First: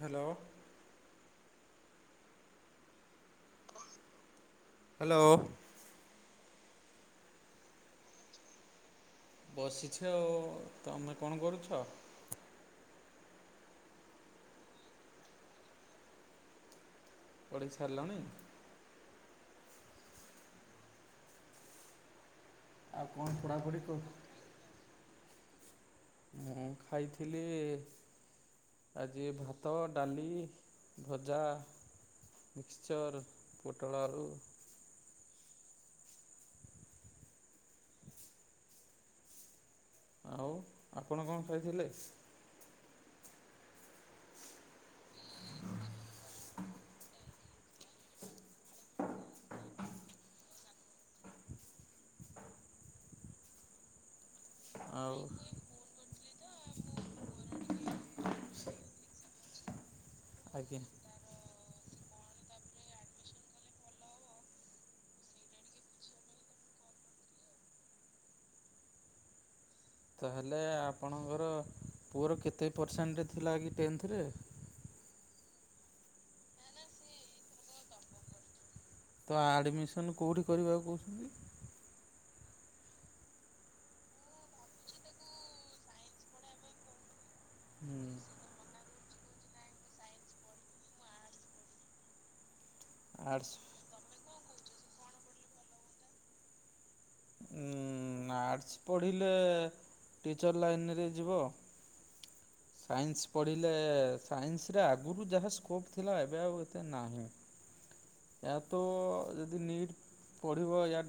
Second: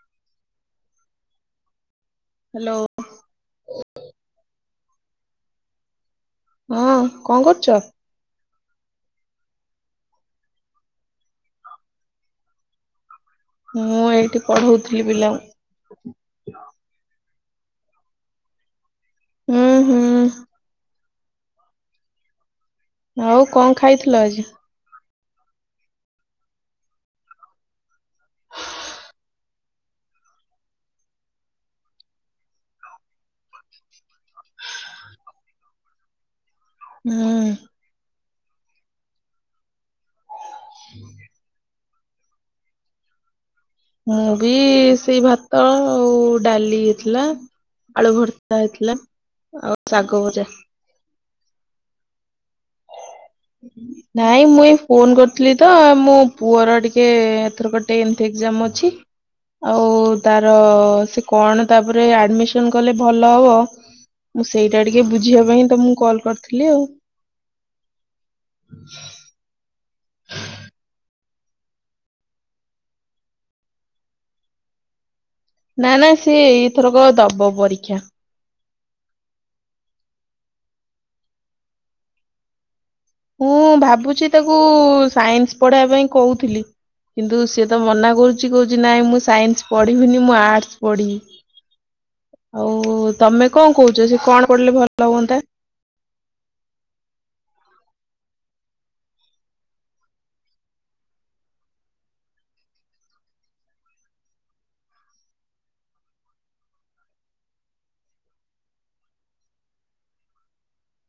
Hello. Hello. Hello. ହଁ କଣ କରୁଛ? ବସିଛ ଆଉ, ତମେ କଣ କରୁଛ? ମୁଁ ଏଇଠି ପଢ଼ଉଥିଲି ପିଲାଙ୍କୁ। ପଢେଇ ସାରିଲଣି? ଉଁ ହୁଁ। ଆଉ କଣ ଖାଇଥିଲ ଆଜି? ମୁଁ ଖାଇଥିଲି ଆଜି ଭାତ, ଡାଲି, ଭଜା। ମିକଶ୍ଚର୍, ପୋଟଳ ଆଳୁ। [inaudible] ହୁଁ। ଆଉ ଆପଣ କଣ ଖାଇଥିଲେ? ମୁଁ ବି ସେଇ ଭାତ ଆଉ ଡାଲି ଥିଲା। ଆଳୁ ଭର୍ତା ହେଇଥିଲା ଆଉ ଶାଗ ଭଜା। ନାଇଁ ମୁଁ ଏ ଫୋନ ଆଉ କରିଥିଲି ତ ମୁଁ ପୁଅର ଟିକେ ଏଥରକ ଟେନ୍ଥ ଏକ୍ଜାମ ଅଛି ଆଉ ତାର ଆଜ୍ଞା କଣ ତାପରେ ଆଡ଼ମିସନ କଲେ ଭଲ ହବ? ମୁଁ ସେଇଟା ଟିକେ ବୁଝିବା ପାଇଁ ତମକୁ କଲ୍ କରିଥିଲି ଆଉ। [inaudible] ତାହେଲେ ଆପଣଙ୍କର ପୁଅର କେତେ ପରସେଣ୍ଟ ଥିଲା କି ଟେନ୍ଥରେ? ନା ନା ସିଏ ଏଇଥରକ ଦବ ପରୀକ୍ଷା। ତ ଆଡ଼ମିସନ୍ କେଉଁଠି କରିବାକୁ କହୁଛନ୍ତି? ମୁଁ ଭାବୁଛି ତାକୁ ସାଇନ୍ସ ପଢେଇବା ପାଇଁ କହୁଥିଲି କିନ୍ତୁ ସେ ତ ମନା କରୁଛି କହୁଛି ନାଇଁ ମୁଁ ସାଇନ୍ସ ପଢିବିନି ମୁଁ ଆର୍ଟସ ପଢିବି। ଆଉ ତମେ ଆର୍ଟସ୍ କଣ କହୁଛ ସେ କଣ ପଢ଼ିଲେ ଭଲ ହୁଅନ୍ତା? ଉଁ ଆର୍ଟସ୍ ପଢ଼ିଲେ ଟିଚର୍ ଲାଇନରେ ଯିବ। ସାଇନ୍ସ ପଢ଼ିଲେ ସାଇନ୍ସରେ ଆଗରୁ ଯାହା ସ୍କୋପ୍ ଥିଲା ଏବେ ଆଉ ଏତେ ନାହିଁ? ୟା ତ ଯଦି ନୀଟ୍ ପଢ଼ିବ ୟା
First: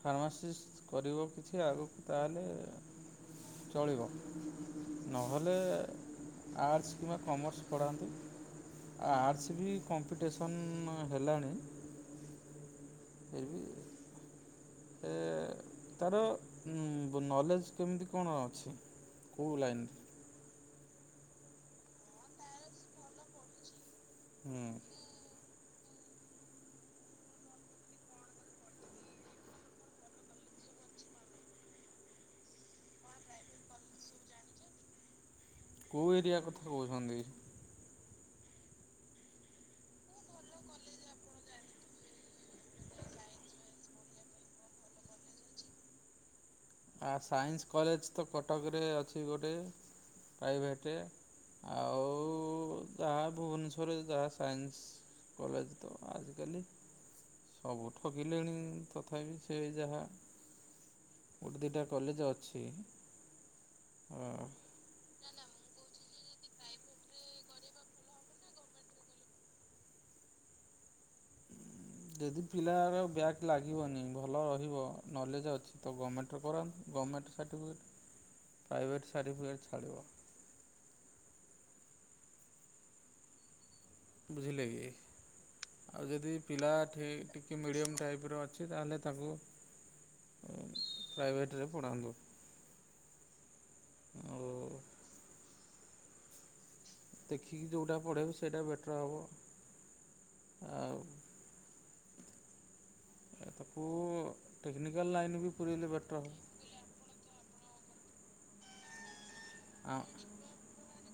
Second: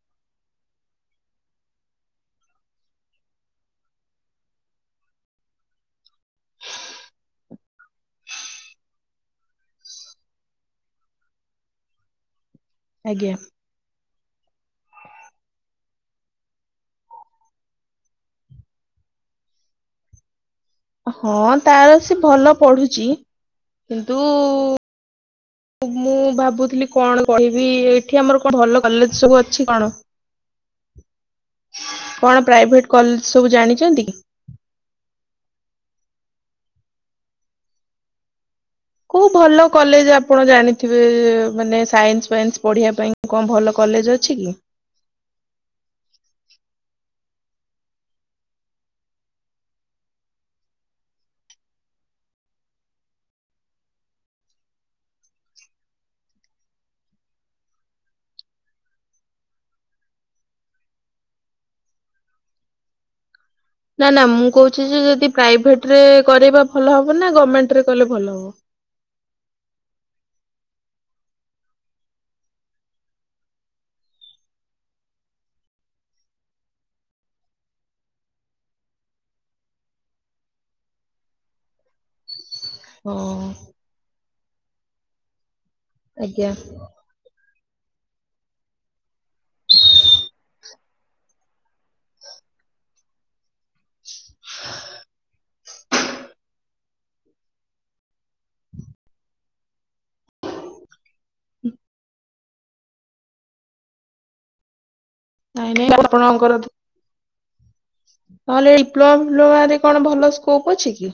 ଫାର୍ମାସିଷ୍ଟ କରିବ କିଛି ଆଗକୁ ତାହେଲେ। ଚଳିବ। ନହେଲେ ଆର୍ଟସ୍ କିମ୍ବା କମର୍ସ ପଢ଼ାନ୍ତୁ। ଆର୍ଟସ ବି କମ୍ପିଟିସନ୍ ହେଲାଣି। ଆଜ୍ଞା ଫେର୍ ବି ଏ ତାର ନଲେଜ୍ କେମିତି କଣ ଅଛି? କୋଉ ଲାଇନ୍ ରେ? ହଁ ତାର ସେ ଭଲ ପଢୁଛି କିନ୍ତୁ [inaudible] ମୁଁ ଭାବୁଥିଲି କଣ କହିବି ଏଠି ଆମର କଣ ଭଲ କଲେଜ ସବୁ ଅଛି କଣ? [inaudible] କଣ ପ୍ରାଇଭେଟ କଲେଜ ସବୁ ଜାଣିଛନ୍ତି କି? କୋଉ ଏରିଆ କଥା କହୁଛନ୍ତି? କୋଉ ଭଲ କଲେଜ ଆପଣ ଜାଣିଥିବେ ଏ ମାନେ ସାଇନ୍ସ ଫାଇନ୍ସ ପଢିବା ପାଇଁ? କଣ ଭଲ କଲେଜ ଅଛି କି? ଆ ସାଇନ୍ସ କଲେଜ ତ କଟକରେ ଅଛି ଗୋଟେ। ପ୍ରାଇଭେଟ। ଆଉ ଯାହା ଭୁବନେଶ୍ୱରରେ ଯାହା ସାଇନ୍ସ କଲେଜ ତ ଆଜିକାଲି ସବୁ ଠକିଲେଣି ତଥାପି ସେ ଯାହା ଗୋଟେ ଦିଟା କଲେଜ ଅଛି। ନା ନା ମୁଁ କହୁଛି ଯେ ଯଦି ପ୍ରାଇଭେଟ ରେ କରିବା ଭଲ ହବ ନା ଗଭର୍ଣ୍ଣମେଣ୍ଟ ରେ କଲେ ଭଲ ହବ? ଯଦି ଫିଲାହାର ବ୍ୟାକ୍ ଲାଗିବନି, ଭଲ ରହିବ, ନଲେଜ୍ ଅଛି ତ ଗମେଣ୍ଟରେ କରନ୍ତୁ। ଗମେଣ୍ଟ ସାର୍ଟିଫିକେଟ୍, ପ୍ରାଇଭେଟ୍ ସାର୍ଟିଫିକେଟ୍ ଛାଡ଼ିବ। ହଉ। ବୁଝିଲେ କି? ଆଉ ଯଦି ଆଜ୍ଞା। ପିଲା ସେଇ ଟିକେ ମିଡିୟମ ଟାଇପର ଅଛି, ତାହେଲେ ତାକୁ ପ୍ରାଇଭେଟରେ ପଢ଼ାନ୍ତୁ। ଆଉ ଦେଖିକି ଯୋଉଟା ପଢ଼େଇବେ ସେଇଟା ବେଟର୍ ହବ, ଆଉ ଉଁ ଆରେ ତାକୁ ଟେକ୍ନିକାଲ ଲାଇନ୍ ବି ନାଇଁ ନାଇଁ ପୁରଇଲେ ବେଟର୍ ହେବ। ଆପଣଙ୍କର ନହେଲେ ଡିପ୍ଲୋମା ଫିପ୍ଲୋମାରେ କଣ ଭଲ ସ୍କୋପ ଅଛି କି?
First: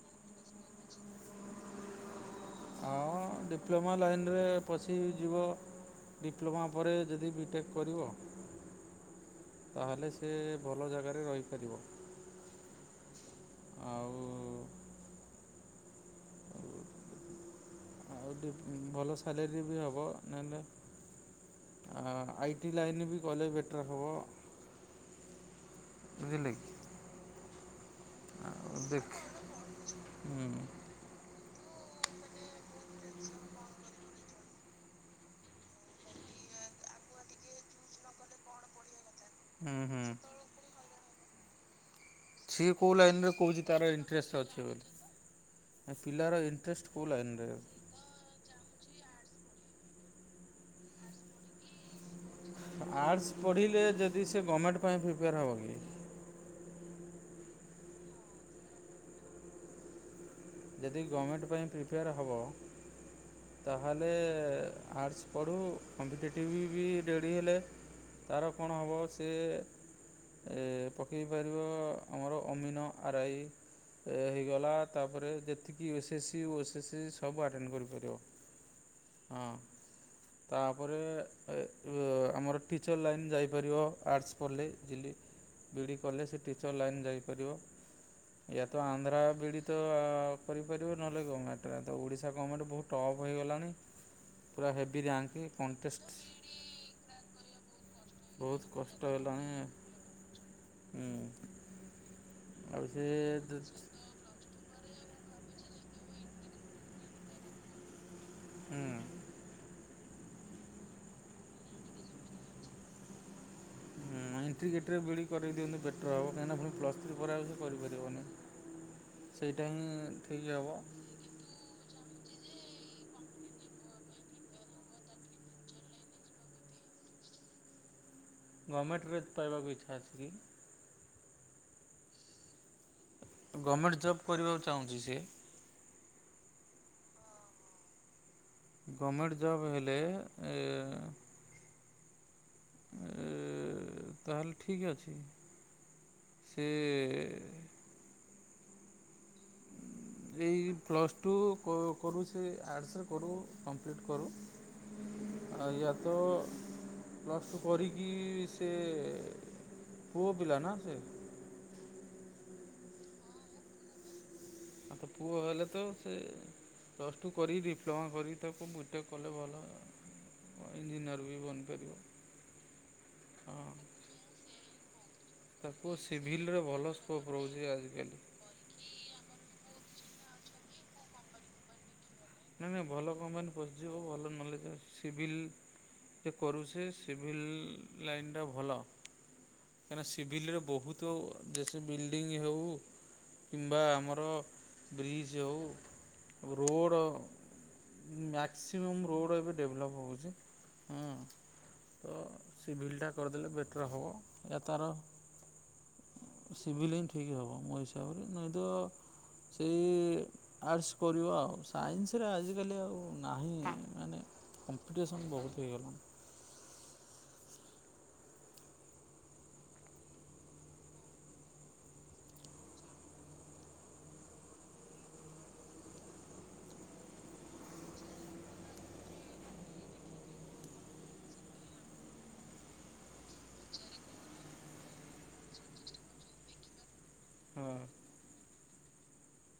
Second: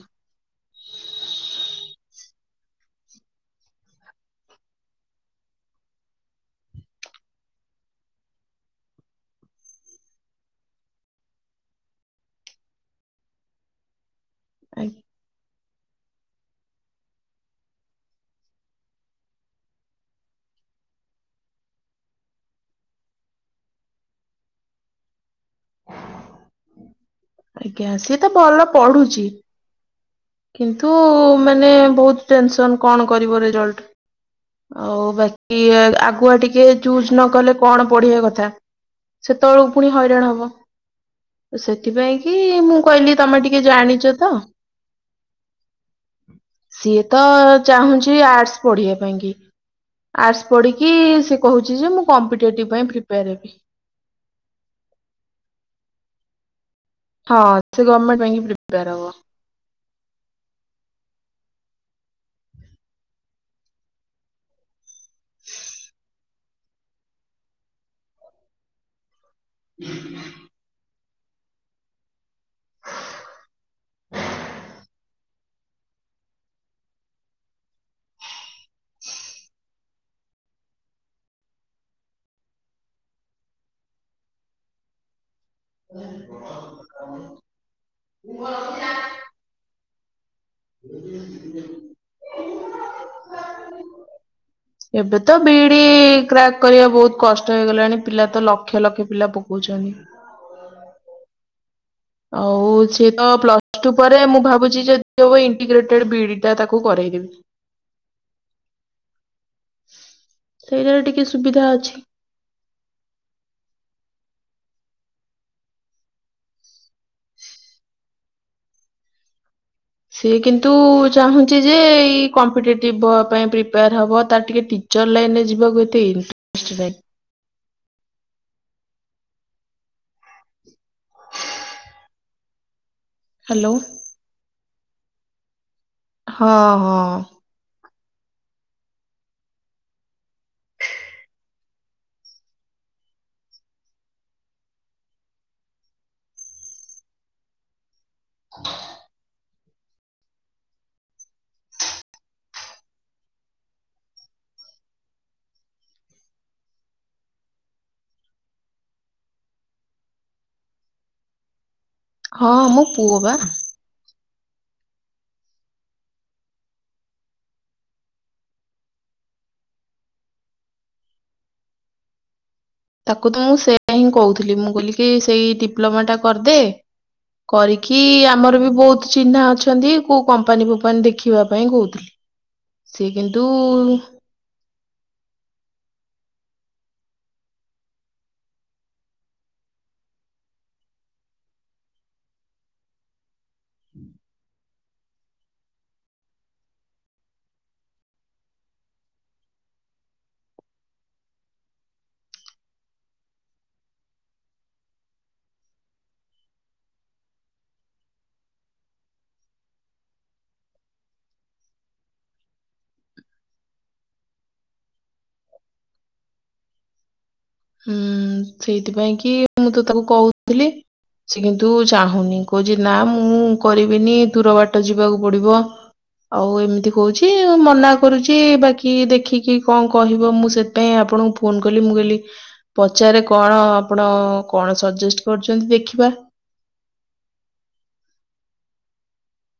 ହଁ, ଡିପ୍ଲୋମା ଲାଇନରେ ପଶିଯିବ ଡିପ୍ଲୋମା ପରେ ଯେଦି ବି ଟେକ୍ କରିବ ତାହେଲେ ସେ ଭଲ ଜାଗାରେ ରହିପାରିବ। ଆଉ ଆଗ୍ ଆଉ ଟିକ ଭଲ ସାଲେରୀ ବି ହେବ, ନହେନେ ଆ ଆଇ ଟି ଲାଇନ୍ ବି ଗଲେ ବେଟର୍ ହବ ବୁଝିଲେ କି? ଆଜ୍ଞା। ସିଏ ତ ଭଲ ଆଉ ଦେଖ ପଢୁଛି, ହୁଁ କିନ୍ତୁ ନ୍ତୁ ମାନେ ବହୁତ ଟେନସନ କଣ କରିବ ରେଜଲ୍ଟ? ଆଉ ବାକି ଆ-ଆଗୁଆ ଟିକେ ଚୁଜ୍ ନ କଲେ କଣ ପଢିବା କଥା ସେତେବେଳକୁ ହୁଁ ପୁଣି ହୁଁ ହଇରାଣ ହବ। ତ ସେଥିପାଇଁ ଇଁକି ସିଏ ମୁଁ କୋଉ କହିଲି ଲାଇନରେ ତମେ ଟିକେ କହୁଛି ତାର ଜାଣିଚ ତ ଇଣ୍ଟରେଷ୍ଟ ଅଛି ବୋଲି ପିଲାର ଇଣ୍ଟରେଷ୍ଟ ସିଏ କୋଉ ତ ଲାଇନରେ ଚାହୁଁଛି ଆର୍ଟ୍ସ ପଢିବା ପାଇଁ କି ଆର୍ଟ୍ସ ପଢିକି, ସିଏ କହୁଛି ଯେ ମୁଁ କମ୍ପିଟେଟିଭ ପାଇଁ ପ୍ରିପେୟାର ହେବି। ଯି ସେ ଗମେଣ୍ଟ ପାଇଁ ପ୍ରିପେୟାର ହବ କି? ହଁ, ସିଏ ଗମେଣ୍ଟ ପାଇଁକି ପ୍ରିପେୟାର ହବ। [unintelligible] ଯେଦି ଗମେଣ୍ଟ ପାଇଁ ପ୍ରିଫେୟାର୍ ହବ, ତାହେଲେ ଆର୍ଟସ୍ ପଢ଼ୁ। କମ୍ପିଟେଟିଭ୍ ବି ରେଡ଼ି ହେଲେ ତାର କଣ ହବ ସିଏ [unintelligible] ଏ ପକେଇ ପାରିବ ଆମର ଅମିନ, ଆରାଇ ଏ ହେଇଗଲା, ତାପରେ ଯେତିକି ଏସ୍ ଏସ୍ ସି ଓ ଏସ୍ ଏସ୍ ସି ସବୁ ଆଟେଣ୍ଡ କରିପାରିବ। ହଁ। ତାପରେ ଏ ଉ ଆମର ଟିଚର୍ ଲାଇନ୍ ଯାଇପାରିବ ଆର୍ଟସ୍ ପଢ଼ିଲେ, ଯିଲି [unintelligible] ବି ଡ଼ି କଲେ ସେ ଟିଚର୍ ଲାଇନ୍ ଯାଇପାରିବ। ଏୟା ତ ଆନ୍ଧ୍ରା ବି ଡ଼ି ତ କରିପାରିବୁ ନହେଲେ ଗମେଣ୍ଟରେ। ତ ଓଡ଼ିଶା ଗମେଣ୍ଟ ବହୁତ ଟପ୍ ହେଇଗଲାଣି ପୁରା ହେଭିି ରିୟାଙ୍କ କଣ୍ଟେଷ୍ଟ ରୀ କରିବା ବହୁତ କଷ୍ଟ ହେଇଗଲାଣି, ପିଲା ତ ବହୁତ ଲକ୍ଷ କଷ୍ଟ ଲକ୍ଷ ପିଲା ହେଲାଣି ପକଉଛନ୍ତି। ହୁଁ। ଆଉ ସିଏ ତ ପ୍ଲସ ଟୁ ପରେ ମୁଁ ଭାବୁଛି ଯେ ଯଦି ହବ ଇଣ୍ଟିଗ୍ରେଟେଡ ବି ଇଡିଟା ତାକୁ ହୁଁ କରାଇଦବି। ସେଇଟାରେ ଟିକେ ସୁବିଧା ଅଛି। ହୁଁ। ହଁ, ଇଣ୍ଟିଗ୍ରେଟେଡ ବି ଇଡ଼ି କରାଇ ଦିଅନ୍ତୁ ବେଟର୍ ହେବ। କାହିଁକିନା ପୁଣି ପ୍ଲସ ଥ୍ରି ପରେ ଆଉ ସେ କରିପାରିବନି। ସେଇଟା ହିଁ ସିଏ ଠିକ୍ ହେବ କିନ୍ତୁ ଚାହୁଁଛି ଯେ, ଏଇ କମ୍ପିଟେଟିଭ ବଆ ପାଇଁ ପ୍ରପେୟାର। ହବ, ତାର ଟିକେ ଟିଚର୍ ଲାଇନରେ ଯିବାକୁ ଏତେ ଇଣ୍ଟ୍ରେଷ୍ଟ ନାହିଁ। ଗମେଣ୍ଟରେ ପାଇବାକୁ ଇଚ୍ଛା ଅଛି କି? ହ୍ୟାଲୋ ଗମେଟ୍ ଜବ୍ କରିବାକୁ ଚାହୁଁଚି ସିଏ? ହଁ-ହଁ। ଗମେଟ୍ ଜବ୍ ହେଲେ ଏ ଏ ତାହେଲେ ଠିକ୍ ଅଛି। [unintelligible] ହ। [unintelligible] ଏଇ ପ୍ଲସ୍ ଟୁ କରୁ ସେ ଆର୍ଟ୍ସ୍ ରେ କରୁ କମ୍ପ୍ଲିଟ କରୁ। ଆ ୟା ତ ପ୍ଲସ ଟୁ କରିକି ସେ ପୁଅ ପିଲା ନା ସେ? ହଁ ମୋ ପୁଅ ବା। ଆ ତ ପୁଅ ହେଲେ ତ ସେ ପ୍ଲସ୍ ଟୁ କରି ଡିପ୍ଲୋମା କରି ତାକୁ ବିଟେକ୍ କଲେ ଭଲ। ଇଞ୍ଜିନିୟର ବି ବନିପାରିବ। ତାକୁ ତ ମୁଁ ହଁ ସେୟା ହିଁ କହୁଥିଲି, ମୁଁ କଇଲି କି ସେଇ ତାକୁ ଡିପ୍ଲୋମା ଟା କରିଦେ, ସିଭିଲରେ ଭଲ ସ୍କୋପ୍ ରହୁଛି କରିକି ଆଜିକାଲି। ଆମର ବି ବହୁତ୍ ଚିହ୍ନା ଅଛ ଅଛନ୍ତି କୋଉ କମ୍ପାନୀ ଫପାନୀ ଦେଖିବା ପାଇଁ କହୁଥିଲି। ନାଇଁ-ନାଇଁ ସିଏ ଭଲ କିନ୍ତୁ କମ୍ପାନୀ ଉଁ ପଶିଯିବ ଭଲ ନଲେଜ୍ ଅଛି। ସିଭିଲ୍ ସେ କରୁସେ ସିଭିଲ୍ ଲାଇନ୍ଟା ଭଲ। କାଇଁନା ସିଭିଲ୍ ରେ ବହୁତୁ ଯେସେ ବିଲ୍ଡିଙ୍ଗ ହେଉ କିମ୍ବା ଆମର ବ୍ରିଜ୍ ହେଉ ରୋଡ଼। ମ୍ୟାକ୍ସିମମ୍ ରୋଡ଼ ଏବେ ଡେଭଲପ୍ ହେଉଚି। ତ ସିଭିଲ୍ଟା କରିଦେଲେ ବେଟର୍ ହବ, ୟା ତାର ସିଭିଲ୍ ହିଁ ଠିକ୍ ହବ ମୋ ହିସାବରେ, ନାଇଁ ତ ସେଇ ଆର୍ଟ୍ସ୍ କରିବ ଆଉ, ସାଇନ୍ସ ରେ ଆଜିକାଲି ଆଉ ନାହିଁ ମାନେ କମ୍ପିଟେସନ୍ ବହୁତ୍ ହେଇଗଲାଣି। ହୁଁ ସେଇଥିପାଇଁ କି ମୁଁ ତ ତାକୁ କହୁଥିଲି ସେ କିନ୍ତୁ ଚାହୁଁନି, କହୁଚି ନା ମୁଁ କରିବିନି ଦୂର ବାଟ ଯିବାକୁ ପଡିବ। ଆଉ ଏମିତି କହୁଛି ମନା କରୁଚି ବାକି ଦେଖିକି କଣ କହିବ ମୁଁ ସେ ଥି ପାଇଁ ଆପଣଙ୍କୁ ଫୋନ୍ କଲି ମୁଁ କହଲି ପଚାରେ କଣ ଆପଣ କଣ ସଜେଷ୍ଟ କରୁଚନ୍ତି ଦେଖିବା। ହଁ।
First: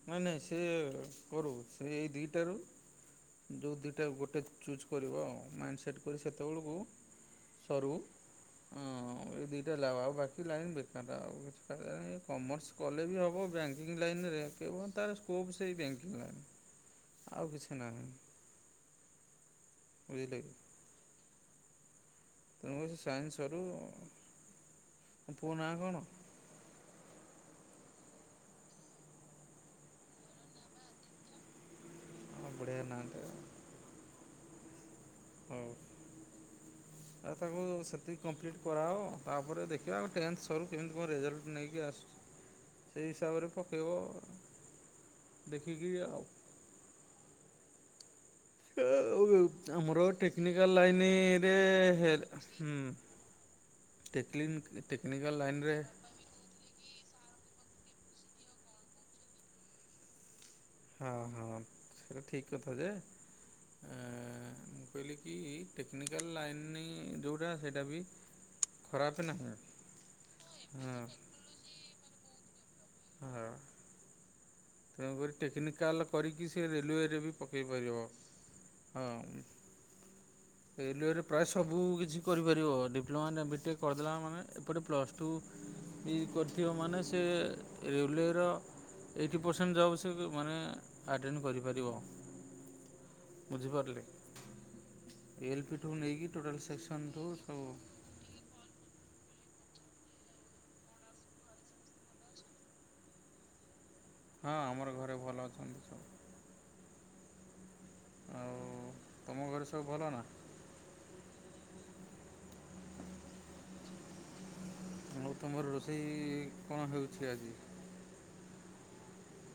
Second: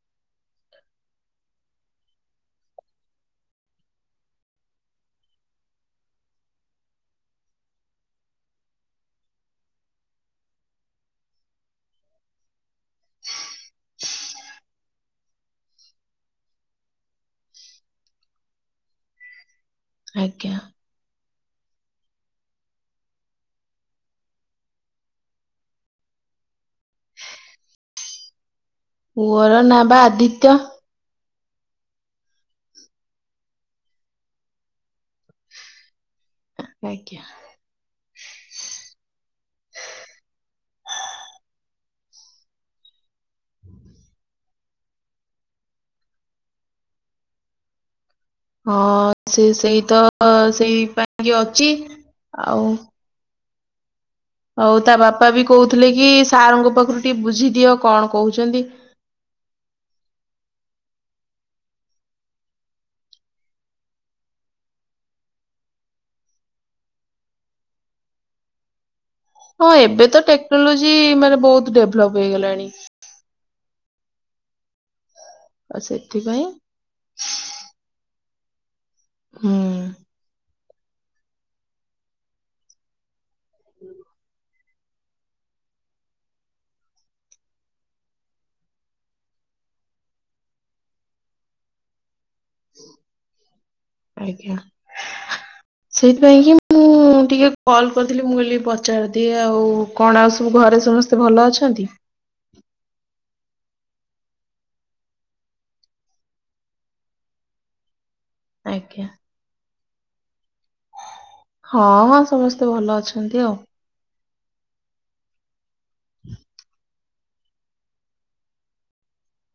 ନାଇଁ-ନାଇଁ ସେ କରୁ, ସେ ଏଇ ଦି ଟାରୁ ଯେଉଁ ଦିଟା ଗୋଟେ ଚୁଜ୍ କରିବ ଆଉ ମାଇଣ୍ଡ ସେଟ୍ କରି ସେତବଳକୁ ସରୁ। ହଁ ଏ ଦିଟା ଲାଭ ଆଉ ବାକି ଲାଇନ୍ ବେକାର ଆଉ କିଛି ଫାଇଦା ନାହିଁ, ଏ କମର୍ସ କଲେ ବି ହବ ବ୍ୟାଙ୍କିଙ୍ଗ୍ ଲାଇନ୍ ରେ। କେବଳ ତାର ସ୍କୋପ୍ ସେଇ ବ୍ୟାଙ୍କିଙ୍ଗ ଲାଇନ୍ ଆଉ କିଛି ନାହିଁ। ବୁଝିଲେ କି ଆଜ୍ଞା। ତେଣୁ ସେ ସାଇନ୍ସ ସରୁ, ପୁଅ ନା କଣ? ପୁଅର ନାଁ ବା ଆଦିତ୍ୟ। ହଁ ବଢିଆ ନାଁ ଟେ ଆଉ। ହଉ ଆଜ୍ଞା ଆଉ ତାକୁ ସେତିକି କମ୍ପ୍ଲିଟ୍ କରାଅ ତାପରେ ଦେଖିବା ଟେନ୍ଥ ସରୁ କେମିତି କଣ ରେଜଲ୍ଟ ନେଇକି ଆସୁ ସେଇ ହିସାବରେ ପକେଇବ ଦେଖିକି ଆଉ। ହଁ ସେ ସେଇ ତ ଆମର ଟେକ୍ନିକାଲ ସେଇ ପାଇଁ ଲାଇନରେ ଅଛି। ହେଲେ ଆଉ ହୁଁ। ଟେକ୍ଲିନ ଆଉ ତା ବାପା ଟେକ୍ନିକାଲ୍ ବି ଲାଇନରେ କହୁଥିଲେ କି ସାର ଙ୍କ ପାଖରୁ ଟିକେ ବୁଝି ଦିଅ କଣ କହୁଚନ୍ତି। ହଁ-ହଁ ସେଟା ଠିକ୍ କଥା ଯେ। ଏଁ, ମୁଁ କହିଲି କି ଟେକ୍ନିକାଲ ଲାଇନ୍ ନେଇ ଯୋଉଟା ସେଟା ବି ଖରାପ ନାହିଁ। ହଁ ଏବେ ତ ଟେକ୍ନୋଲୋଜି ହଁ ମାନେ ବହୁତୁ ଡେଭଲପ୍ ହେଇଗଲାଣି। ହଁ। ତାପରେ ଆଉ ଟେକ୍ନିକାଲ୍ ସେଥିପାଇଁ କରିକି ସେ ରେଲୱେ ରେ ବି ପକେଇ ପାରିବ। ହଁ, ହୁଁ ରେଲୱେ ରେ ପ୍ରାୟ ସବୁ କିଛି କରିପାରିବ। ଡିପ୍ଲୋମା ନେ ବିଟେକ୍ କରିଦେଲା ମାନେ ଏପଟେ ପ୍ଲସ୍ ଟୁ ବି କରିଥିବ ମାନେ ସେ ରେଲୱେ ର [inaudible] ପରସେଣ୍ଟ୍ ଯା ହଉ ସିଏ ବି ମାନେ ଆଟେଣ୍ଡ କରିପାରିବ। ବୁଝିପାରିଲେ? ଆଜ୍ଞା। ଏଲ ପି ଠୁ ନେଇକି ସେଇଥିପାଇଁ କି ଟୋଟାଲ୍ ମୁଁ ସେକ୍ସନ୍ ଠୁ ଟିକେ ସବୁ କଲ୍ କରିଥିଲି ମୁଁ କହିଲି ପଚାରି ଦିଏ, ଆଉ କଣ ଆଉ ସବୁ ଘରେ ସମସ୍ତେ ଭଲ ଅଛନ୍ତି? ହଁ ଆମର ଘରେ ଭଲ ଅଛନ୍ତି ସବୁ ଆଉ ଆଜ୍ଞା। ତୋମ ଘରେ ସବୁ ଭଲ ନା? ହଁ, ହଁ ସମସ୍ତେ ଭଲ ଅଛନ୍ତି ଆଉ। ମୁଁ ତୋମର ରୋଷେଇ କଣ ହେଉଛି ଆଜି?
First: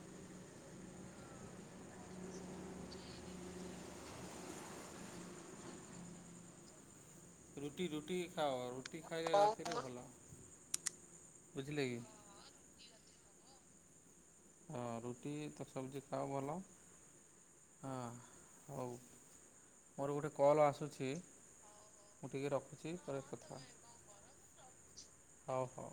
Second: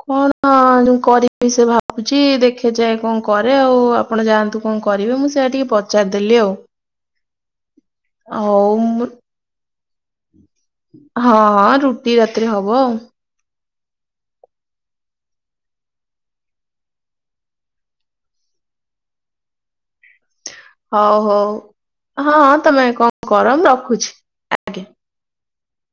କଣ ଯୋଉ କରିବି ସେ ଭାବୁଛି, ଦେଖେ ଯାଏ କଣ କରେ ଆଉ, ଆ ଆପଣ ଯାଆନ୍ତୁ କଣ କରିବେ ମୁଁ ସେଇଆା ଟିକେ ପଚାରିଦେଲି ଆଉ। ରୁଟି ରୁଟି ଖାଅ ହଉ ରୁଟି ମୁଁ ଖାଇଲେ ରାତିରେ ଭଲ। ବୁଝିଲେ କି? ଥିରେ ହବ। ହଁ ରୁଟି ତ ସବଜି ଖାଅ ଭଲ। ହଁ ହଉ। ମୋର ଗୋଟେ କଲ୍ ଆସୁଛି, ଆଉ ହଉ ହଉ। ମୁଁ ଟିକେ ହଁ ତମେ ରଖୁଛି ପରେ କଣ କର କଥା ମୁଁ ରଖୁଛି ଆଜ୍ଞା। ହଉ ହୋ।